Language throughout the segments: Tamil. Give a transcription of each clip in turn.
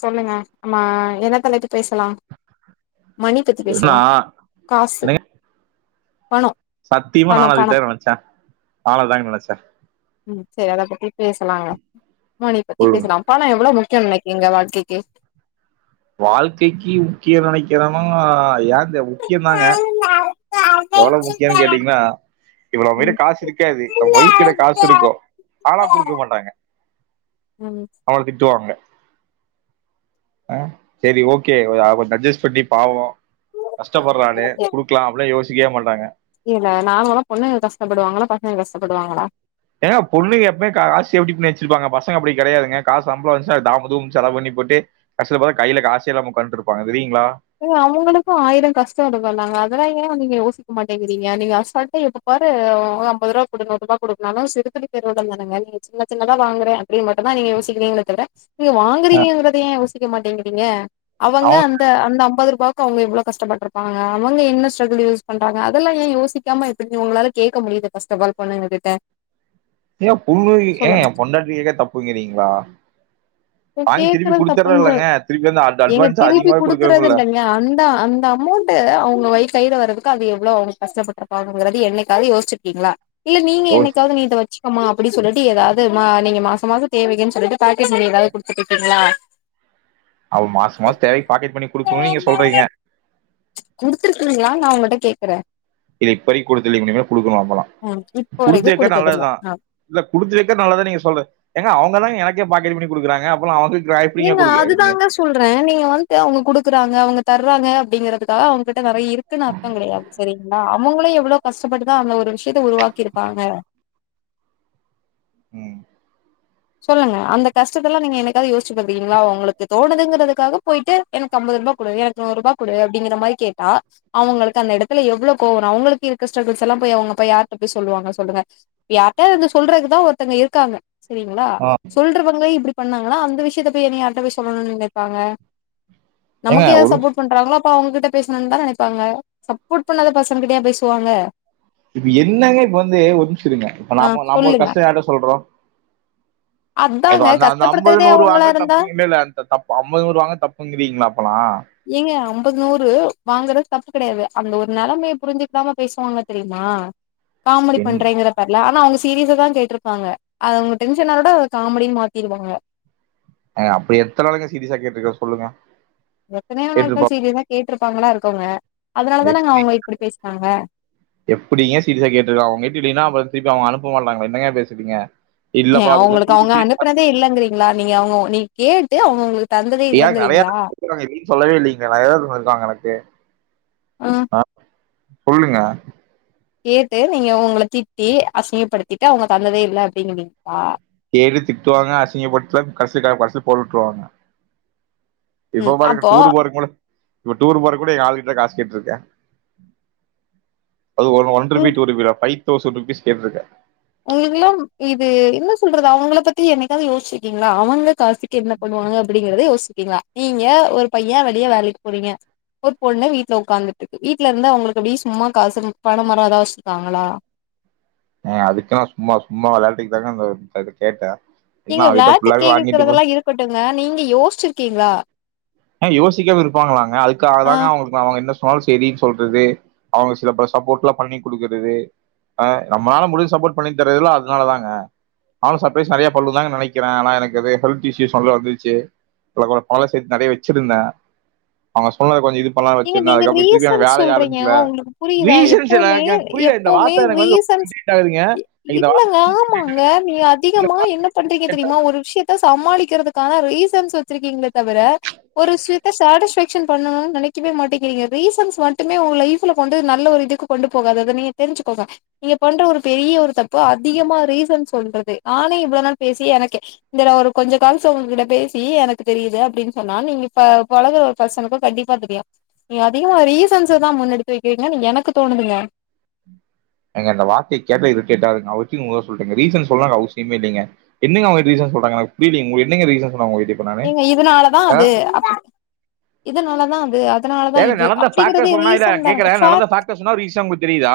சொல்லுங்க ஆமா என்ன தலைப்பு பேசலாம் மணி பத்தி பேசலா நான் காசு என்னங்க பணோ சத்தியமா பணோ நானோ அததா பணம் நெனைச்சே நானோ அததா நெனைச்சே உம் சரி அத பத்தி பேசலாங்க மணி பத்தி ஒரு பேசலாம் பணம் எவ்வளோ முக்க முக்யங்க வாழ்க்கைக்கு வால்க்கைக்கு கியோ நெனைக்கறனா ஏ முக்கியோ தாங்க எவ்வளவு முக்கியம்னு கேட்டீங்கன்னா [unintelligible] ம் காசு இருக்காது மொய்கான இருக்கும் காசு இருக்கோ ஆனா குடுக்க மாட்டாங்க ம் அவன திட்டுவாங்க ஆஹ் செரி ஓகே கொஞ்சம் அட்ஜஸ்ட் பண்ணி பாவோம் கஷ்டப்படுறானனு குடுக்கலாம் அப்படின் யோசிச்ச [unintelligible] மாட்டாங்க இல்ல நாமல்லாம் பொண்ணுங்க கஷ்டப்படுவாங்களா பசங்க கஷ்டப்படுவாங்களா ஏன்னா பொண்ணுக எப்பவுமே காசி எப்படிண்ணு வச்சிருப்பாங்க பசங்க அப்படி கிடையாதுங்க காச சம்பளம் வந்துச்சா தாமதும் செலவுபண்ணி போட்டு கசல கையில காசை எல்லாமக்கண்டுட்டு இருப்பாங்க சரிய அவங்களுக்கும் ஆயிரம் கஷ்டம் இருக்கும்லாங்க அதெல்லாம் ஏன் நீங்க யோசிக்க இருக்க மாட்டேங்கிறீங்க நீங்க அசல்டா எப்ப பாரு அம்பற்ப குடு நூறு குடு சிறு பேருோட தானங்க நீங்க சின்னின்னதான் வாங்குற அப்படின் மட்டும் தான் நீங்க யோசிக்கிறங்கிலே தவிர நீங்க வாங்குறீங்கறத சிக்க மாட்டேங்குறிங்க அவங்க அந்த அந்த அம்பது ரூபாவுக்கு அவங்க எவ்ள கஷப்பட்டிருப்பாங்க அவங்க என்ன ஸ்ட்ரகுல் யூஸ் பண்றாங்க அதெல்லாம் ஏ யோசிக்காம எப்படி நீ உங்களால கேட்க முடியது [unintelligible] ஆப் பொண்ணுங்கிட்ட ஏண்ண ஏ பொண்டாடிே தப்புங்கிறீங்களா வாங்கி திருப்பி கேக்குறது குடுத்தற தப்புன்னு இல்ங்க திருப்பி வந்து ஏங்க அட்வான்ஸ் திருப்பி அதிகமாக குடுக்க குடுக்குறது இல்லைங்க அந்த அந்த அமௌண்ட் அவங்க கைல வர்துக்கு அது எவ்ளவு அவங்க [unintelligible] என்னைக்காவது யோச்சிருக்கீங்களா இல்ல நீங்க ரோஸ் என்னைக்காவது நீ வச்சு மா அப்படின்னு சொல்லிட்டு ஏதாவதுமா நீங்க மாச மாசம் தேவைன்னு சொல்லிட்டு பகிட் மணி ஏதாவது குடுத்துட்டுக்கீங்களா அவ மாச மாசம் தேவை பாக்கெட் பண்ணி கொடுக்கணும்னு நீங்க சொல்றீங்க குடுத்துருக்கீங்களா நா உங்ககிட்ட கேக்குறேன் இல்ல [unintelligible] முடியடுக்கணாம்டுத்து இப்போ வரைக்கும் வைக்க குடுத்ததில்ல நல்லதுதான் இல்லடுத்து வைக்கல்ல நீங்க சொல் அவங்கதான் எனக்கு பாக்கட் மணி கொடுக்கறாங்க அபுறம் அவங்கக்கு நீங்க அதுதாங்க சொல்றேன் நீங்க வந்துட்டு அவங்க குடுக்குறாங்க அவங்க தர்றாங்க அப்படிங்கறிறதுக்காக அவங்ககிட்ட நிறைய இருக்குன்னு அர்த்தம் கிடையாது செரிங்களா அவங்களும் எவ்வளவு கஷ்டப்பட்டுதான் அந்த ஒரு விஷயத்த உருவாக்கி இருப்பாங்க உம் சொல்லுங்க அந்த கஷ்டத்த எல்லாம் நீங்க எனக்காவது யோச ங்களா உங்களுக்கு தோணதுங்க துக்காக போயிட்டு எனக்கு ஐம்பது கொடு எனக்கு நூறு கொடு அப்படிங்க மாதிரி கேட்டா அவங்களுக்கு அந்த இடத்துல எவ்ள கோவம் அவங்களுக்கு இருக்க ஸ்டர்குல்ஸ் எல்லாம் அவங்க் யாரிட்ட போய் சொல்லுவாங்க சொல்லுங்க யாரிட்டயாது சொல்றதுதான் ஒருத்தங்க இருக்காங்க செரிங்களா ஆ சொல்றவங்க இப்படி பண்ணாங்களா அந்த விஷயத்தய என்ன யார்கிட்டய் சொல்லணும்னு நினைக்காங்க ஏங்க நமக்கு ஏதாவது ஒரு சப்போர்ட் பண்றாங்களோ அப்ப அவங்ககிட்ட பேசுணும்னு தான் நினைப்பாங்க சப்போர்ட் பண்ணாத பசங்க கிட்டயே பேசுவாங்க இப்ப என்னங்க இப்ப வந்து ஒருநிமிஷமிருங்க இப்ப ஆ நாம நாமம ஒரு சொல்லுங்க கஷ்டம் யிட்ட சொல்றோம் அத அதாங்க அந்த அந்த ஐம்பது கஷ்டப்படுத்துறதே நூறு அவங்களா வாங்க இருந்தா தப்பு இல்ல ல அந்த தப்பு ஐம்பது நூறு வாங்க தப்புங்கிறீங்களா அப்பல்லாம் ஏங்க ஐம்பது நூறு வாங்குறது தப்பு கிடையாது அந்த ஒரு நிலைம புரிஞ்சுிக்கலாம பேசுவாங்க தெரியுமா காமெடி என் பண்றேங்கற பேருல ஆனா அவங்க சீரியஸா தான் கேட்டிருப்பாங்க அ அவங்க டென்ஷனாலத காமெடினு மாத்திருவாங்க அஹ் அப்படி எத்தனை ஆளுங்க சீரியஸா கேட்டுருக்கன் சொல்லுங்க எத்தனையோ நாட்கள் சீரியஸா கே இருப்பாங்களா இருக்கங்க எப்படிங்க சீரியஸா கேட்டுருக்கா அவங்க கேட்டு இல்லைன்னா அப்புற திருப்பி அவங்க அனுப்ப போக மாட்டாங்கள என்னங்க பேசுறீங்க ஹ இல்லப்பா அப்படிதான் அவங்களுக்கு அவங்க திருப்பி அனுப்புறதே இல்லைங்கறீங்களா நீங்க அவங்க நீ கேட்டு அவங்கவங்களுக் ஏ நிறையாருக்காங்க இம் சொல்லவே இல்லைங்க நிறைய வந்திருக்காங்க எனக்கு ஆ ஆஹ் சொல்லுங்க கேட்டு நீங்க உங்களை திட்டி அசிங்கப்படுத்திட்டு அவங்க தந்ததே இல்லை அப்படிங்கிறீங்களா டெய்லி திட்டுவாங்க அசிங்கப்படத்துல கடைசில பஸ்ல போட்டு விட்டுருவாங்க இப்போ ம் பாருங்க அப்போ டூரு போறதக்கு மொதல இப்ப டூர் போற கூட என் ஆல் கிட்ட காசு கேட்டு இருக்கேன் அது ஒ உங்க ஒன்ருபி டூருப்பி த்தான் பை தோஷண்ட் ருப்பீஸ் கேட்ருக்கேன் உங்களுக்குல்லா இது என்ன சொல்றது அவங்கள பத்தி என்னைக்காவது யோச்சிருக்கீங்களா அவங்க காசுக்கு என்ன பண்ணுவாங்க அப்படிங்கறத யோச்சிருக்கீங்களா நீங்க ஒரு பையன் வெளிய வேலைக்கு போறீங்க ஒரு பொண்ணு வீட்டுல உட்காந்துட்டு இருக்கு வீட்டுல இருந்து அவங்களுக்கு அப்படியே சும்மா காசு பணம் மரம் ஏதாவது வச்சுிருக்காங்களா ஹ் அதுக்கல்லா சும்மா சும்மா விளையாட்டுக்கு தான கேட்டேன் நீங்க நான் அவகிட்ட வெளையாட்டுக்கு ஃபுல்லாவே வாங்கிட்டு கேக்குக்கறதெல்லா இருக்கட்டுங்க நீங்க யோசிச்ருக்கீங்களா ஹ யோசிக்காம இருப்பாங்களாங்க அதுக்காக ஆ தா அவங்களுக்கு அவங்க என்ன சொ செரினு சொல்றது அவங்க சிலபல சப்போர்ட்ல பண்ணிகொடுக்குறது நம்மளால முடுஞ்ச சப்போர்ட் பண்ணிதறது அதனாலதாங்க நானும் சர்ப்ரைஸ் நெறைய பண்ணனும்னு தான் நினைக்கிறேன் ஆன எனக்கு நெறைய ஹெல்த் இஸ்ஸுசஸ் வந்துருச்சு [unintelligible] வச்சுருந்தேன் அவங்க சொன்ன கொஞ்சம் இது பண்ணலாம்னு ங்க வச்சிருந்தேன் நீங்க அதுக்கப்புறம் திருப்பி அங்க ரீசன் வேலைய சொல்றீங்க ஆரம்பிக்கல உங்களுக்கு புரியுதா ரீசன்ஸ் எப்பவுமே எனக்கு எனக்கு புரியல இந்த எப்பவுமே வார்த்த எனக்கு வந்து ரீசன் இரிட்டேட் ஆகுதுங்க இந்த இல்லங்க ஆமாங்க நீங்க வார்த்தைய அதிகமா என்ன பண்றீங்க தெரியுமா ஒரு விஷயத்த சமாளிக்க இருக்கிறதுக்கான ரிசன்ஸ் வச்சிருக்கீங்களே தவிர ஒரு [unintelligible] சன் பண்ணணும்னு நினை வே மாட்டேங்கிறீங்க ரீசன்ஸ் மட்டுமே உங்க லைஃப்ல கொண்டு நல்ல ஒரு இதுக்கு கொண்டு போகாததுஅத நீங்க தெரிஞ்சுக்கோங்க நீங்க பண்ற ஒரு பெரிய ஒரு தப்பு அதிகமா ரீசன் சொல்றது ஆனா இவ்ளவு நாள் பேசி எனக்கு இந்த ஒரு கொஞ்ச கால்ஸ் உங்ககிட்ட பேசி எனக்கு தெரியுது அப்படின்னு சொன்னா நீங்க இப்ப பழகுற ஒரு பர்சனுக்கு கண்டிப்பா தெரியு நீ அதிகமா ரீசன்ஸ் தான் முன்னெடுத்து வைக்கிறீங்க நீங்க எனக்கு தோணுதுங்க எங்க இந்த வார்த்தைய கேட்டாலே இரிடேட் ஆகுதுங்க வச்சுருங்க மொத சொல்லிட்டேன் ரீசன் சொல்லணும்னு அவசியமே இல்லைங்க என்னங்க ரீசன் சொல்ராங்க எனக்கு புரியலைங்க சொன்னாங்க உங்ககிட்ட இப்ப நானு நீங்க இதனாலதான் ஆ அது இதனாலதான் அது அதனாலதா ஏங்க இது நலந்த அப்டிங்கறதே ஃபாக்டர் சொன்னா இல்ல ரீசன் இப்ப தானுங்க கேக்குறேன் ஃபார் நலந்த ஃபாக்டர் சொன்னா ரீசனா உங்களுக்கு தெரியுதா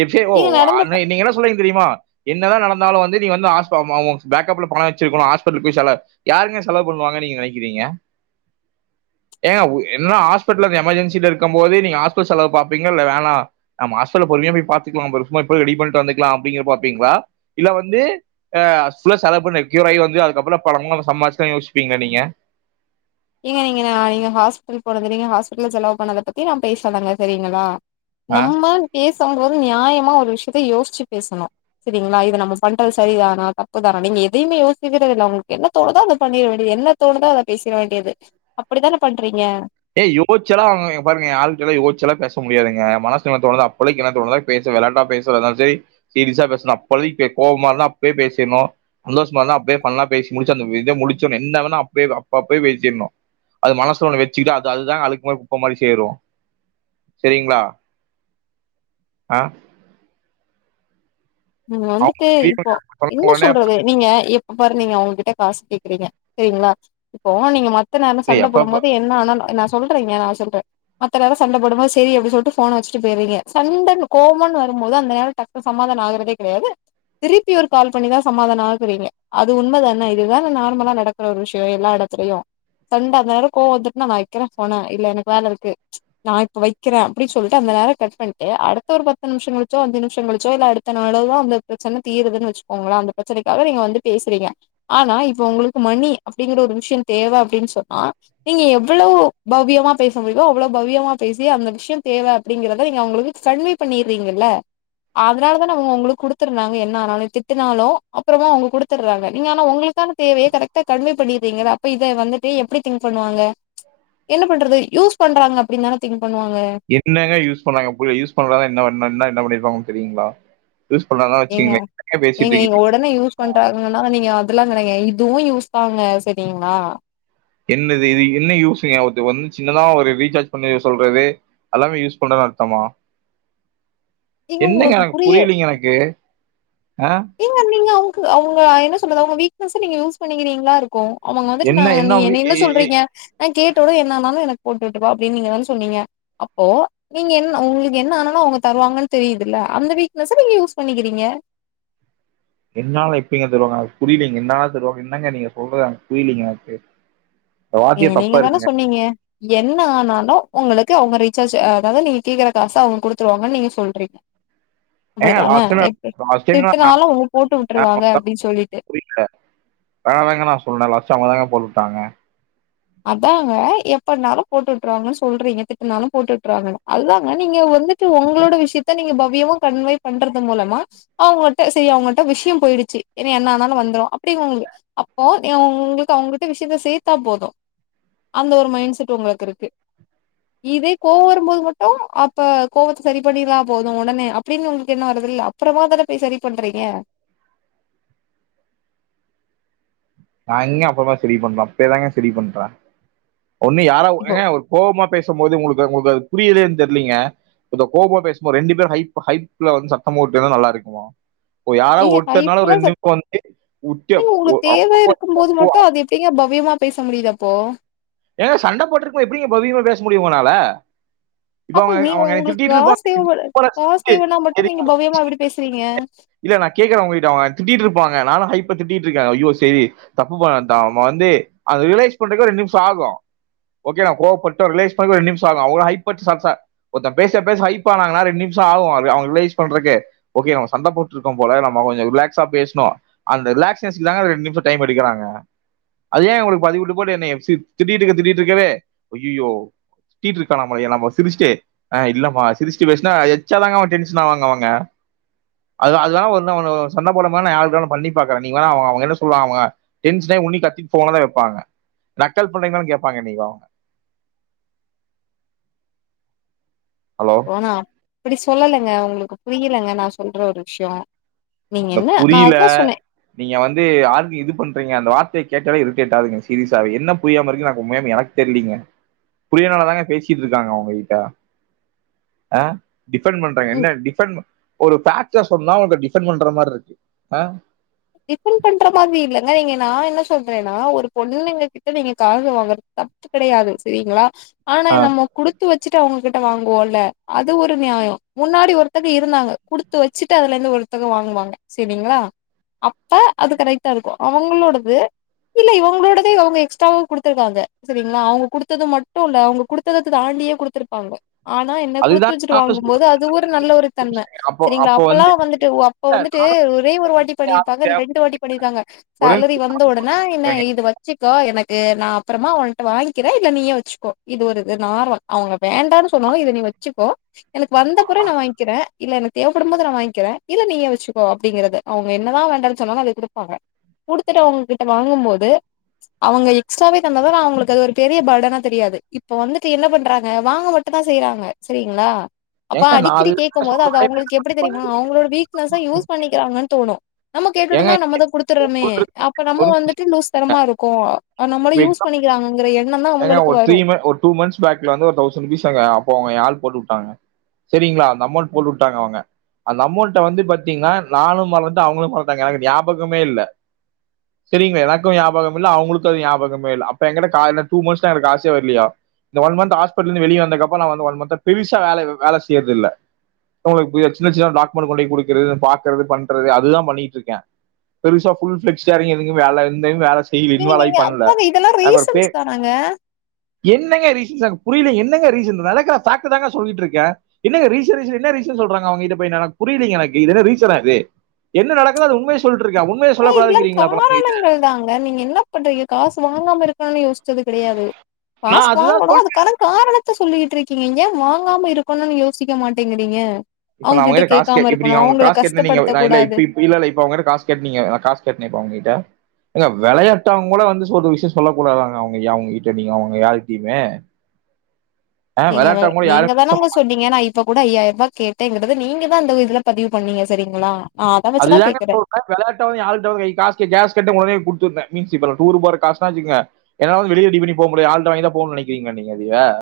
எப் ஜெ ஒ நீங்க அ நடந்த நீங்க என்ன சொன்னிங்க தெரியுமா என்னத நடந்தாலும் வந்து நீங்க ஹாஸ் ஹ பேக்கப்ல பணம் வச்சுருக்கணும் ஹாஸ்பிடல் செல யாருங்க செலவு பண்ணுவாங்க நீங்க நெனைக்கிறிங்க ஏங்க என்ன ஆ ஸ் ஹாஸ்பிட்டல எமர்ஜென்சில இருக்கு போது நீங்க ஹாஸ்பிடல் செலவு பாப்பீங்கள இல்ல வேணா நாம ஹாஸ்பல்ல பொறுமையா போயி பாத்துக்கலாம்மா எப்ப ரெடி பண்ணிட்டு வந்துக்கலாம் அப்படிங்க பாப்பீங்களா இல்ல வந்து ஹஸ்லா செலவு பண்ணி கியூர் ஆகி வந்து அதுக்கப்புறம் பல [unintelligible] யோசிப்பீங்களா நீங்க ஏங்க நீங்க நீங்க ஹாஸ்பிடல் போனதுங்க ஹாஸ்பிடல் செலவ் பண்ணத பத்தி நான் பேசுலங்க சரிங்களா ஆஹ் நம்ம பேசம்போது நியாமா ஒரு விஷயத்தை யோசிச்சி பேசுமனும் சரிங்களா இது நம்ம பண்றது செரிதான தப்புதான நீங்க எதையுமே யோசிக்கிறதுல என்ன தோணுதோ அத பண்ணிராதீங்க வேண்டியது என்ன தோணுதோ அத பேசிற வேண்டி து அப்படித்தான பண்றீங்க ஏன் யோச்சால அவங்க பாருங்க யாருகிட்ட யோச்சா பேச முடியாதுங்க மனசுல தோணுறது அப்போைக்கு என்ன தோணுதோ பேச விளா பேசாலும் சீரியஸா பேசணும் அப்போ கோவமா இருந்தா அப்பே பேசிடணும் சந்தோஷமா இருந்தா அப்படியே பண்ணலாம்சி முடிச்சு அந்த இத முடிச்சுடனும் என்னன்னா அப்பேப்ப அப்பயே பேசிடணும் அது மனசுல அ அதுதான் அழுக்கு மாதி குப்ப மாதிரி சேரும் சரிங்களா அ உம் வந்துட்டு இப்போ சொன்ன என்ன உடனே சொல்றது நீங்க அப்பற நீங்க அவங்ககிட்ட காசு கேக்குறீங்க சரிங்களா இப்போ நீங்க பா நான் ஏய் எப்பப்ப சண்டப்போடும்போது என்ன ஆன சொல்றீங்க சொ மத்த நேரம் சண்ட போடும் போது சரி அப்படினு ஃபோன வச்சுட்டு போயிரிங்க சண்ட கோபனு வரும் போது அந்த நேரம் சமாதானம் ஆற கிடையாது திருப்பி ஒரு கால் பண்ணிதா சமாதானம் ஆகுரிங்க அது உண்மதான இது நார்மலா நடக்கிற ஒரு விஷயம் எல்லா இடத்துலயும் சண்ட போட்ற கோவப்பட்டு வைக்கிறேன் ஃபோன இல்ல எனக்கு வேல இருக்கு நா இப்ப வைக்கிறேன் அப்படினு சொல்லிட்டு அந்த நேரம் கட் பண்ணிட்டு அடுத்த ஒரு அஞ்சு நிமிஷம் கழிச்சோ பத்து நிமிஷம் கழிச்சோ இல்ல அடுத்த நாளோ அந்த பிரெச்சனை தீந்துனு வச்சுக்கோங்களா அந்த பிரச்னைனக்காக நீங்க வந்து பேசுனிங்க ஆனா இப்ப உங்களுக்கு மணி அப்படிங்க ஒரு விஷயம் தேவ அப்டினு சொன்னா நீங்க எவ்ளவு பவியமா பேச முடியோ அவளவு பவியமா பேசி அந்த விஷய தேவ அவுங்கங்களுக்கு கண்வை பண்ணீரீங்கள அத உங்களுக்கு குடுதிருந்தாங்க என்ன ஆனாலும் திட்டுனாலும் அப்றோமா அவங்க குடுதுறாங்க ஆனா உங்களுக்கு தான தேவையே கரெக்டா கண்வே பண்ணிறீங்கள அப்ப இத வந்துட்டு எப்படி திங்க் பண்ணுவாங்க என்ன பண்றது யூஸ் பண்றாங்க அப்டி தான திங்க் பண்ணுவாங்க என்னங்க யூஸ் பண்றா பு யூஸ் பண்றனன என்ன பண்ணிரு தெரியீங்களா ஏங்க ஏங்க நீங்க உடனே யூஸ் பண்றாங்கன்னா நீங்க அதல்லாம் கிடைய இதுவும் யூஸ் தாங்க சரிங்களா என்னது இது என்ன யூஸ்ங்க வந்து சின்னதா ஒரு ரீசார்ஜ் பண்ணி சொல்றது எல்லாமே யூஸ் பண்றன்னனு அர்த்தமா ஏங்க என்னங்க உங்களுக்கு எனக்கு புரிய புரியலீங்க எனக்கு ஆ ஏங்க நீங்க அவங்க என்ன சொல்றது அவங்க வீக்னஸ் நீங்க யூஸ் பண்ணிக்கீங்களா இருக்கும் அவங்க வந்துட்டு என்ன நான் நீ உங்க என்ன என்ன எ எ எ- சொல்றீங்க நான் கேட்டோட என்ன ஆனாலும் எனக்கு போட்டு விட்டுப்ப அப்படின்னு நீங்கதான சொன்னீங்க அப்போ நீங்க என்ன உங்களுக்கு என்ன ஆனாலும் அவங்க தருவாங்கன்னு தெரியுதல்ல அந்த வீக்னஸ் நீங்க யூஸ் பண்ணிக்கிறீங்க என்னால இப்பங்க தருவாங்க அது புரியலைங்க என்னால தருவாங்க என்னங்க நீங்க சொல்றது புரியலைங்க எனக்கு இந்த வார்த்தையே ஏங்க நீங்க தப்பா தான இருக்குங்க சொன்னீங்க என்ன ஆனாலும் உங்களுக்கு அவங்க ரீசார்ஜ் அதாவது நீங்க கேக்குற காசு அவங்க குடுத்துருவாங்கன்னு நீங்க சொல்றீங்க [unintelligible] ஏங்க அப்படிதான எப்டி திட்டுனாலு அவங்க போட்டு விட்டுருவாங்க அப்டின்னு சொல்லிட்டு வேணா தாங்க நான் சொல்றேன் லாஸ்ட அவங்கதாங்க போ விட்டாங்க அதாங்க எப்படனாலும் போட்டு விட்டுருவாங்கன்னு சொல்றீங்க திட்டனாலும் போட்டு விட்டுறாங்கன்னு அதாங்க நீங்க வந்துட்டு உங்களோட விஷயத்த நீங்க பவ்யமா கன்வை பண்றது மூலமா அவங்கிட்ட சரி அவங்க்ட விஷயம் போயிடுச்சு ஏன்ன என்னனாலும் வந்துரும் அப்படி உங்களுக்கு அப்போ உங்களுக்கு அவங்கிட்ட விஷயத்த சேத்தா போதும் அந்த ஒரு மைண்ட் செட் உங்களுக்கு இருக்கு இதே கோவம் வரும்போது மட்டும் அப்ப கோவத்தை சரி பண்ணதா போதும் உடனே அப்படின்னு உங்களுக்கு என்ன வரதுல்லை அப்புறமா தான போய் சரி பண்றீங்க நாங்க அப்புறதான் சரி பண்றோம் அப்பவே தாங்க சரி பண்றேன் ஒன்னு யாரா இப்போ ஒரு கோபமா பேசும்போது உங்களுக்கு உங்களுக்கு புரியுது தெரியலங்க கோபமா பேசும்போது ரெண்டு பேர்ல ஹைப்ல வந்து சண்ட போட்டுருந்த நல்லா இருக்குமா யாரா நீங்க ஒருத்தனாலும் ஹைப்லா ரெண்டுக்கும் வந்து விட்ட இருக்கும் போது மட்டும் அது எப்படிங்க ப வேகமா பேச முடியுதப்போ ஏன்ன சண்டை போட்டிருக்கோம் எப்படி பவியமா பேச முடியும் முடியும் உங்களால இப்போ அப்போ அவங்க நீ அவங்க என்னை உங்களுக்கு திட்டிட்டு இருப்பாங்க காசவை சூப்பரா சிரிச்சு, காசவனா மட்டும் சரி நீங்க பவியமா எப்படி பேசுறீங்க இல்ல நான் கேேன்ங்கிட்ட திட்டு இருப்பாங்க நானும் ஐப்ப திட்டிட்டு இருக்கேன் ஐயோ சரி தப்பு பண்ணிட்டோம் தப்பு அவங்க வந்து அத ரினலைஸ் பண்றதுக்கு இரண்டு நிமிஷம் ஆகும் ஓகே நம்ப கோபப்பட்டுவிட்டோம் ரியலைஸ் பண்றதுக்கு இரண்டு நிமிஷம் ஆகும் அவ்ளோ ஹைபெட் ஒருத்தன் பேச பேச ஹாய் ஆனாங்கன்னா ரெண்டு நிமிஷம் ஆகும் ரேனலைஸ் பண்றதுக்கு ஓகே நாங்க சண்டை போட் இருக்கும் போல நம்ம கொஞ்சோ ரிலாக்ஸா பேசணு அந்த ரிலாக்சேஷனுக்காக ரெண்டு நிமிஷ டைம் எடுக்குறாங்க அது ஏன் என்ன போட்டு இப்படி இம்ச திட்டிட்டு இருக்க திட்டிட்டு இருக்க ஐயையோ திட்டிட்டு இருக்னமா நாம எங்க சிரிச்சிட்டு இல்லம்மா எங்க சிரிச்சிட்டு பேசினா வச்சா தாங்க டென்ஷன் ஆவாங்க அவங்க அது அ அதெல்லாம் வ அவன் சொந்த ம போலமான நான் ஆய்க பண்ணி பாறேன் நீ வேணா அவங்க அவங்க என்ன சொல்லலாம் அவங்க டென்ஷனே உன்னண்ணி கத்திட்டு போனதான் வைப்பாங்க நக்கல் பண்ணைங்களனு கேட்பாங்க நீங்க அவங்க ஹலோ யோ நா அப்படி சொல்லலங்க புரியலங்க நா சொல்ற ஒரு விஷயோ இந்த புரியல நீங்க வந்து யாருக்கு இது பண்றீங்க அந்த வார் த்த கேட்டாலே இரிடேட் ஆகுதுங்க சீரியஸவே என்ன புரியாம இருக்கு நாங்க உன்மையாமே எனக்கு தெரியலீங்க புரியனால தாங்க பேசிட்டு இருக்காங்க உங்ககிட்ட ஆஹ டிஃபெண்ட் பண்றாங்க என்ன ம் டிஃபெண்ட் ஒரு ஃபேக்ட் சொன்னா உங்கடி டிபன் பண்ற மாதிரி இருக்கு ஹம் டிபன் பண்ற மாதிரி இல்லைங்க நீங்க நா என்ன சொல்றேன்னா ஒரு பொண்ணுங்க கிட்ட நீங்க காசு வாங்கறது தப்பு கிடையாது சரிங்களா ஆனா ஆ. நம்ம குடுத்து வச்ச ச்சுட்டு அவங்ககிட்ட வாங்குவோல அது ஒரு நியாயோ முன்னாடி ஒருத்தக இருந்தாங்க குடுத்து வச்சுட்டு அதுல இருந்து ஒருத்தக வாங்குவாங்க சரிங்களா அப்ப அது கரெக்ட்டா இருக்கு அவங்களோடது இல்ல இவங்களோடதே அவங்க எக்ஸ்ட்ராவ கொடுத்தருக்காங்க சரிங்களா அவங்க கொடுத்தது மட்டும் இல்ல அவங்க கொடுத்ததக்கு தாண்டியே கொடுத்துருப்பாங்க ஆனா என்ன குடுத்து அதுதான் வச்சுட்டு நானும் சொல்றேன் வாங்கும்போது அது ஒரு நல்ல ஒரு தன்ம அப்போ சரிங்களா அப்போ அப்பல்லா வந்து வந்துட்டு அப்ப இல்ல, வந்துட்டு நானும் ஒரே ஒரு வாட்டி யாரும் பண்ணிருப்பாங்க தேவை- ரெண்டு வாட்டி பண்ணிருக்காங்க ஒரு சலரி வந்த உடனா நிமிஷம் என்ன ஏங்க இது வச்சு வச்சுக்கோ எனக்கு நா அப்புறமா அவன்ட வாங்கிக்கிற இல்ல நீயே வச்சுக்கோ இது ஒரு இது நார்மல் அவங்கள வேண்டான்னு சொன்னும் இத நீ வச்சுக்கோ எனக்கு வந்தபுரோ நா வாங்கிக்கிற இல்ல எனக் தேவைப்படும் போது நா வாங்கிக்கிற இல்ல நீயே வச்சுக்கோ அப்படிங்கறிறது அவங்க ங்க என்னதா வேண்டானு சொன்னாலு அதா குடுப்பாங் குடுத்துட்டு அவங்ககிட்ட வாங்கும்போது அவங்க எக்ஸ்ட்டாவே தந்தான அவங்களுக்கு அது ஒரு பெரிய பர்டன தெரியாது இப்ப வந்துட்டு என்ன பண்றாங்க வாங்க மட்டு தா செய்யறாங்க சரிங்களா அப்ப ஏங்க, நான் அடிக்கடி கேட்கும் அதுதான் போது அது சொல்றேன் அவங்களுக்கு எப்படி தெரியுமா அவங்களோட வீக்னஸ்சா யூஸ் பண்ணிக்கிறாங்கன்னு தோணு நம்ம ஏங்க கேட்டும்ந்தா நம்மதா குடுத்துடுறோமே சொல்றீங்க. அப்ப நம்ம வந்துட்டு லூஸ் தரமா இருக் கோவ [inaudible] எங்க அவங்களுக்கு ஒரு த்ரீ வரு மன்த் ஒரு டூ மந்த்ஸ் பேக்ல வந்து ஒரு தவ்சன் ருபீஸ் தாங்க அப்போ அவுங்க ஏ ஆல் போட்டு வுட்டாங்க சரிங்களா அந்த அமௌன்ட் போட்டு விட்டாங்க அவங்க அந்த அமௌன்ட வந்து பாத்தீங்கன்னா நானு மறந்துட்ட அவங்களு மறந்துட்டாங்க ஞாபகமே இல்லை சரிங்களா எனக்கு ஞாபகமில்ல அவங்களுக்கு டுத்தது ஞாபகமே இல்ல அப்ப என்கிட்ட காலைல டூ மச் தா இருக்கு காசு இல்லையா இந்த ஒன் மந்த் ஹாஸ்பிடல் இருந்து வெளியே வந்ததுக்கு அப்ரோ வந்து நா வந்து பெருசா வேல செய்யறது இல்ல உங்களுக்கு புரியாது சின்ன சின்னதா டாக்குமெண்ட் கொண்டு போய் கொடுக்கிறது பார்க்கிறது பண்றது அதுத பண்ணிட்டு இருக்க பெருசா ஃபுல் ஃபோக்கஸ்டா இறங்கி எதிலுமே வேல செய் சரி இவ இன்வால் ஆயி அதங்க இதெல்லா ரீசன்ஸ் தானங்க என்னங்க ரீசன்ஸ் எனக்கு புரியல என்னங்க ரீசன் நடக்கிற ஃபேக்ட தாங்க சொல்லிட்டு இருக்க என்னங்க ரீசன் ரீசன் என்ன ரீசன் சொல்றாங்க அவங்க கிட்ட போய் புரியலைங்க எனக்கு என்ன ரீசனா இது என்ன நடக்குது அது உண்மையா சொல்லிட்டு இருக்கேன் உண்மையை ஏ இதுல சொல்லக்கூடாதுங்கிறீங்களா அப்ப அவங்க கிட்ட காரணங்கள் தாங்க நீங்க என்ன பண்றீங்க காசு வாங்காம இருக்கான யோஷ்சி சது கிடையாது நான் பாசு அதுதான் வாங்கணு சொல்லிட்டு அதுக்கான காரண சொல்லிட்டுருக்கீங்கிங்க வாங்காம இருக்கணும்னு யோசிக்க மாட்டேங்குறீங்க இப்ப நாஅவங்க காசு கேட் இப்ப நீங் அவுங்க காசு கேட் நீங்க நா கஷ்டப்படுத்தக் இல்ல கூடாது இப் இப்ப இல்லல நா அவுங்கட் காசு கேக் நீங்க காசு கட்னியாப அவங்ககிட்ட ஏங்க விளையாட்டாவுங்க கூட வந்து சொ ஒரு விஷயம் சொல்ல கூடாதாங்க அவங்க அவங்ககிட்ட நீங்க அவுங்க யார்கிட்டியுமே நீங்க நீங்கதானங்க சொன்னீங்க நா இப்ப கூட ஐயாயிரரூபா கேட் டேங்கிறத நீங்கதா அந்த இதுல பதிவு பண்ணீங்க சரிங்களா நா அத வச்சுதா அதுதாங்க கேக்குறே இப்ப ஒரு டைம் வெளையாட்டாவு யார்கிட்டவு கை காசு கே கேஸ் கேட்டா உடனே குடு துன்ன மீன்ஸ் இப்ப நா டூரு போறக் காசுனா வச்சிக்குங்க என்னால வந்து வெளில ரெடி பண்ணி போமுடியாது ஏ ஆள்ட்ட வாங்கிதா போணுனு நெனைக்கிறீங்களா நீங்க அதுவே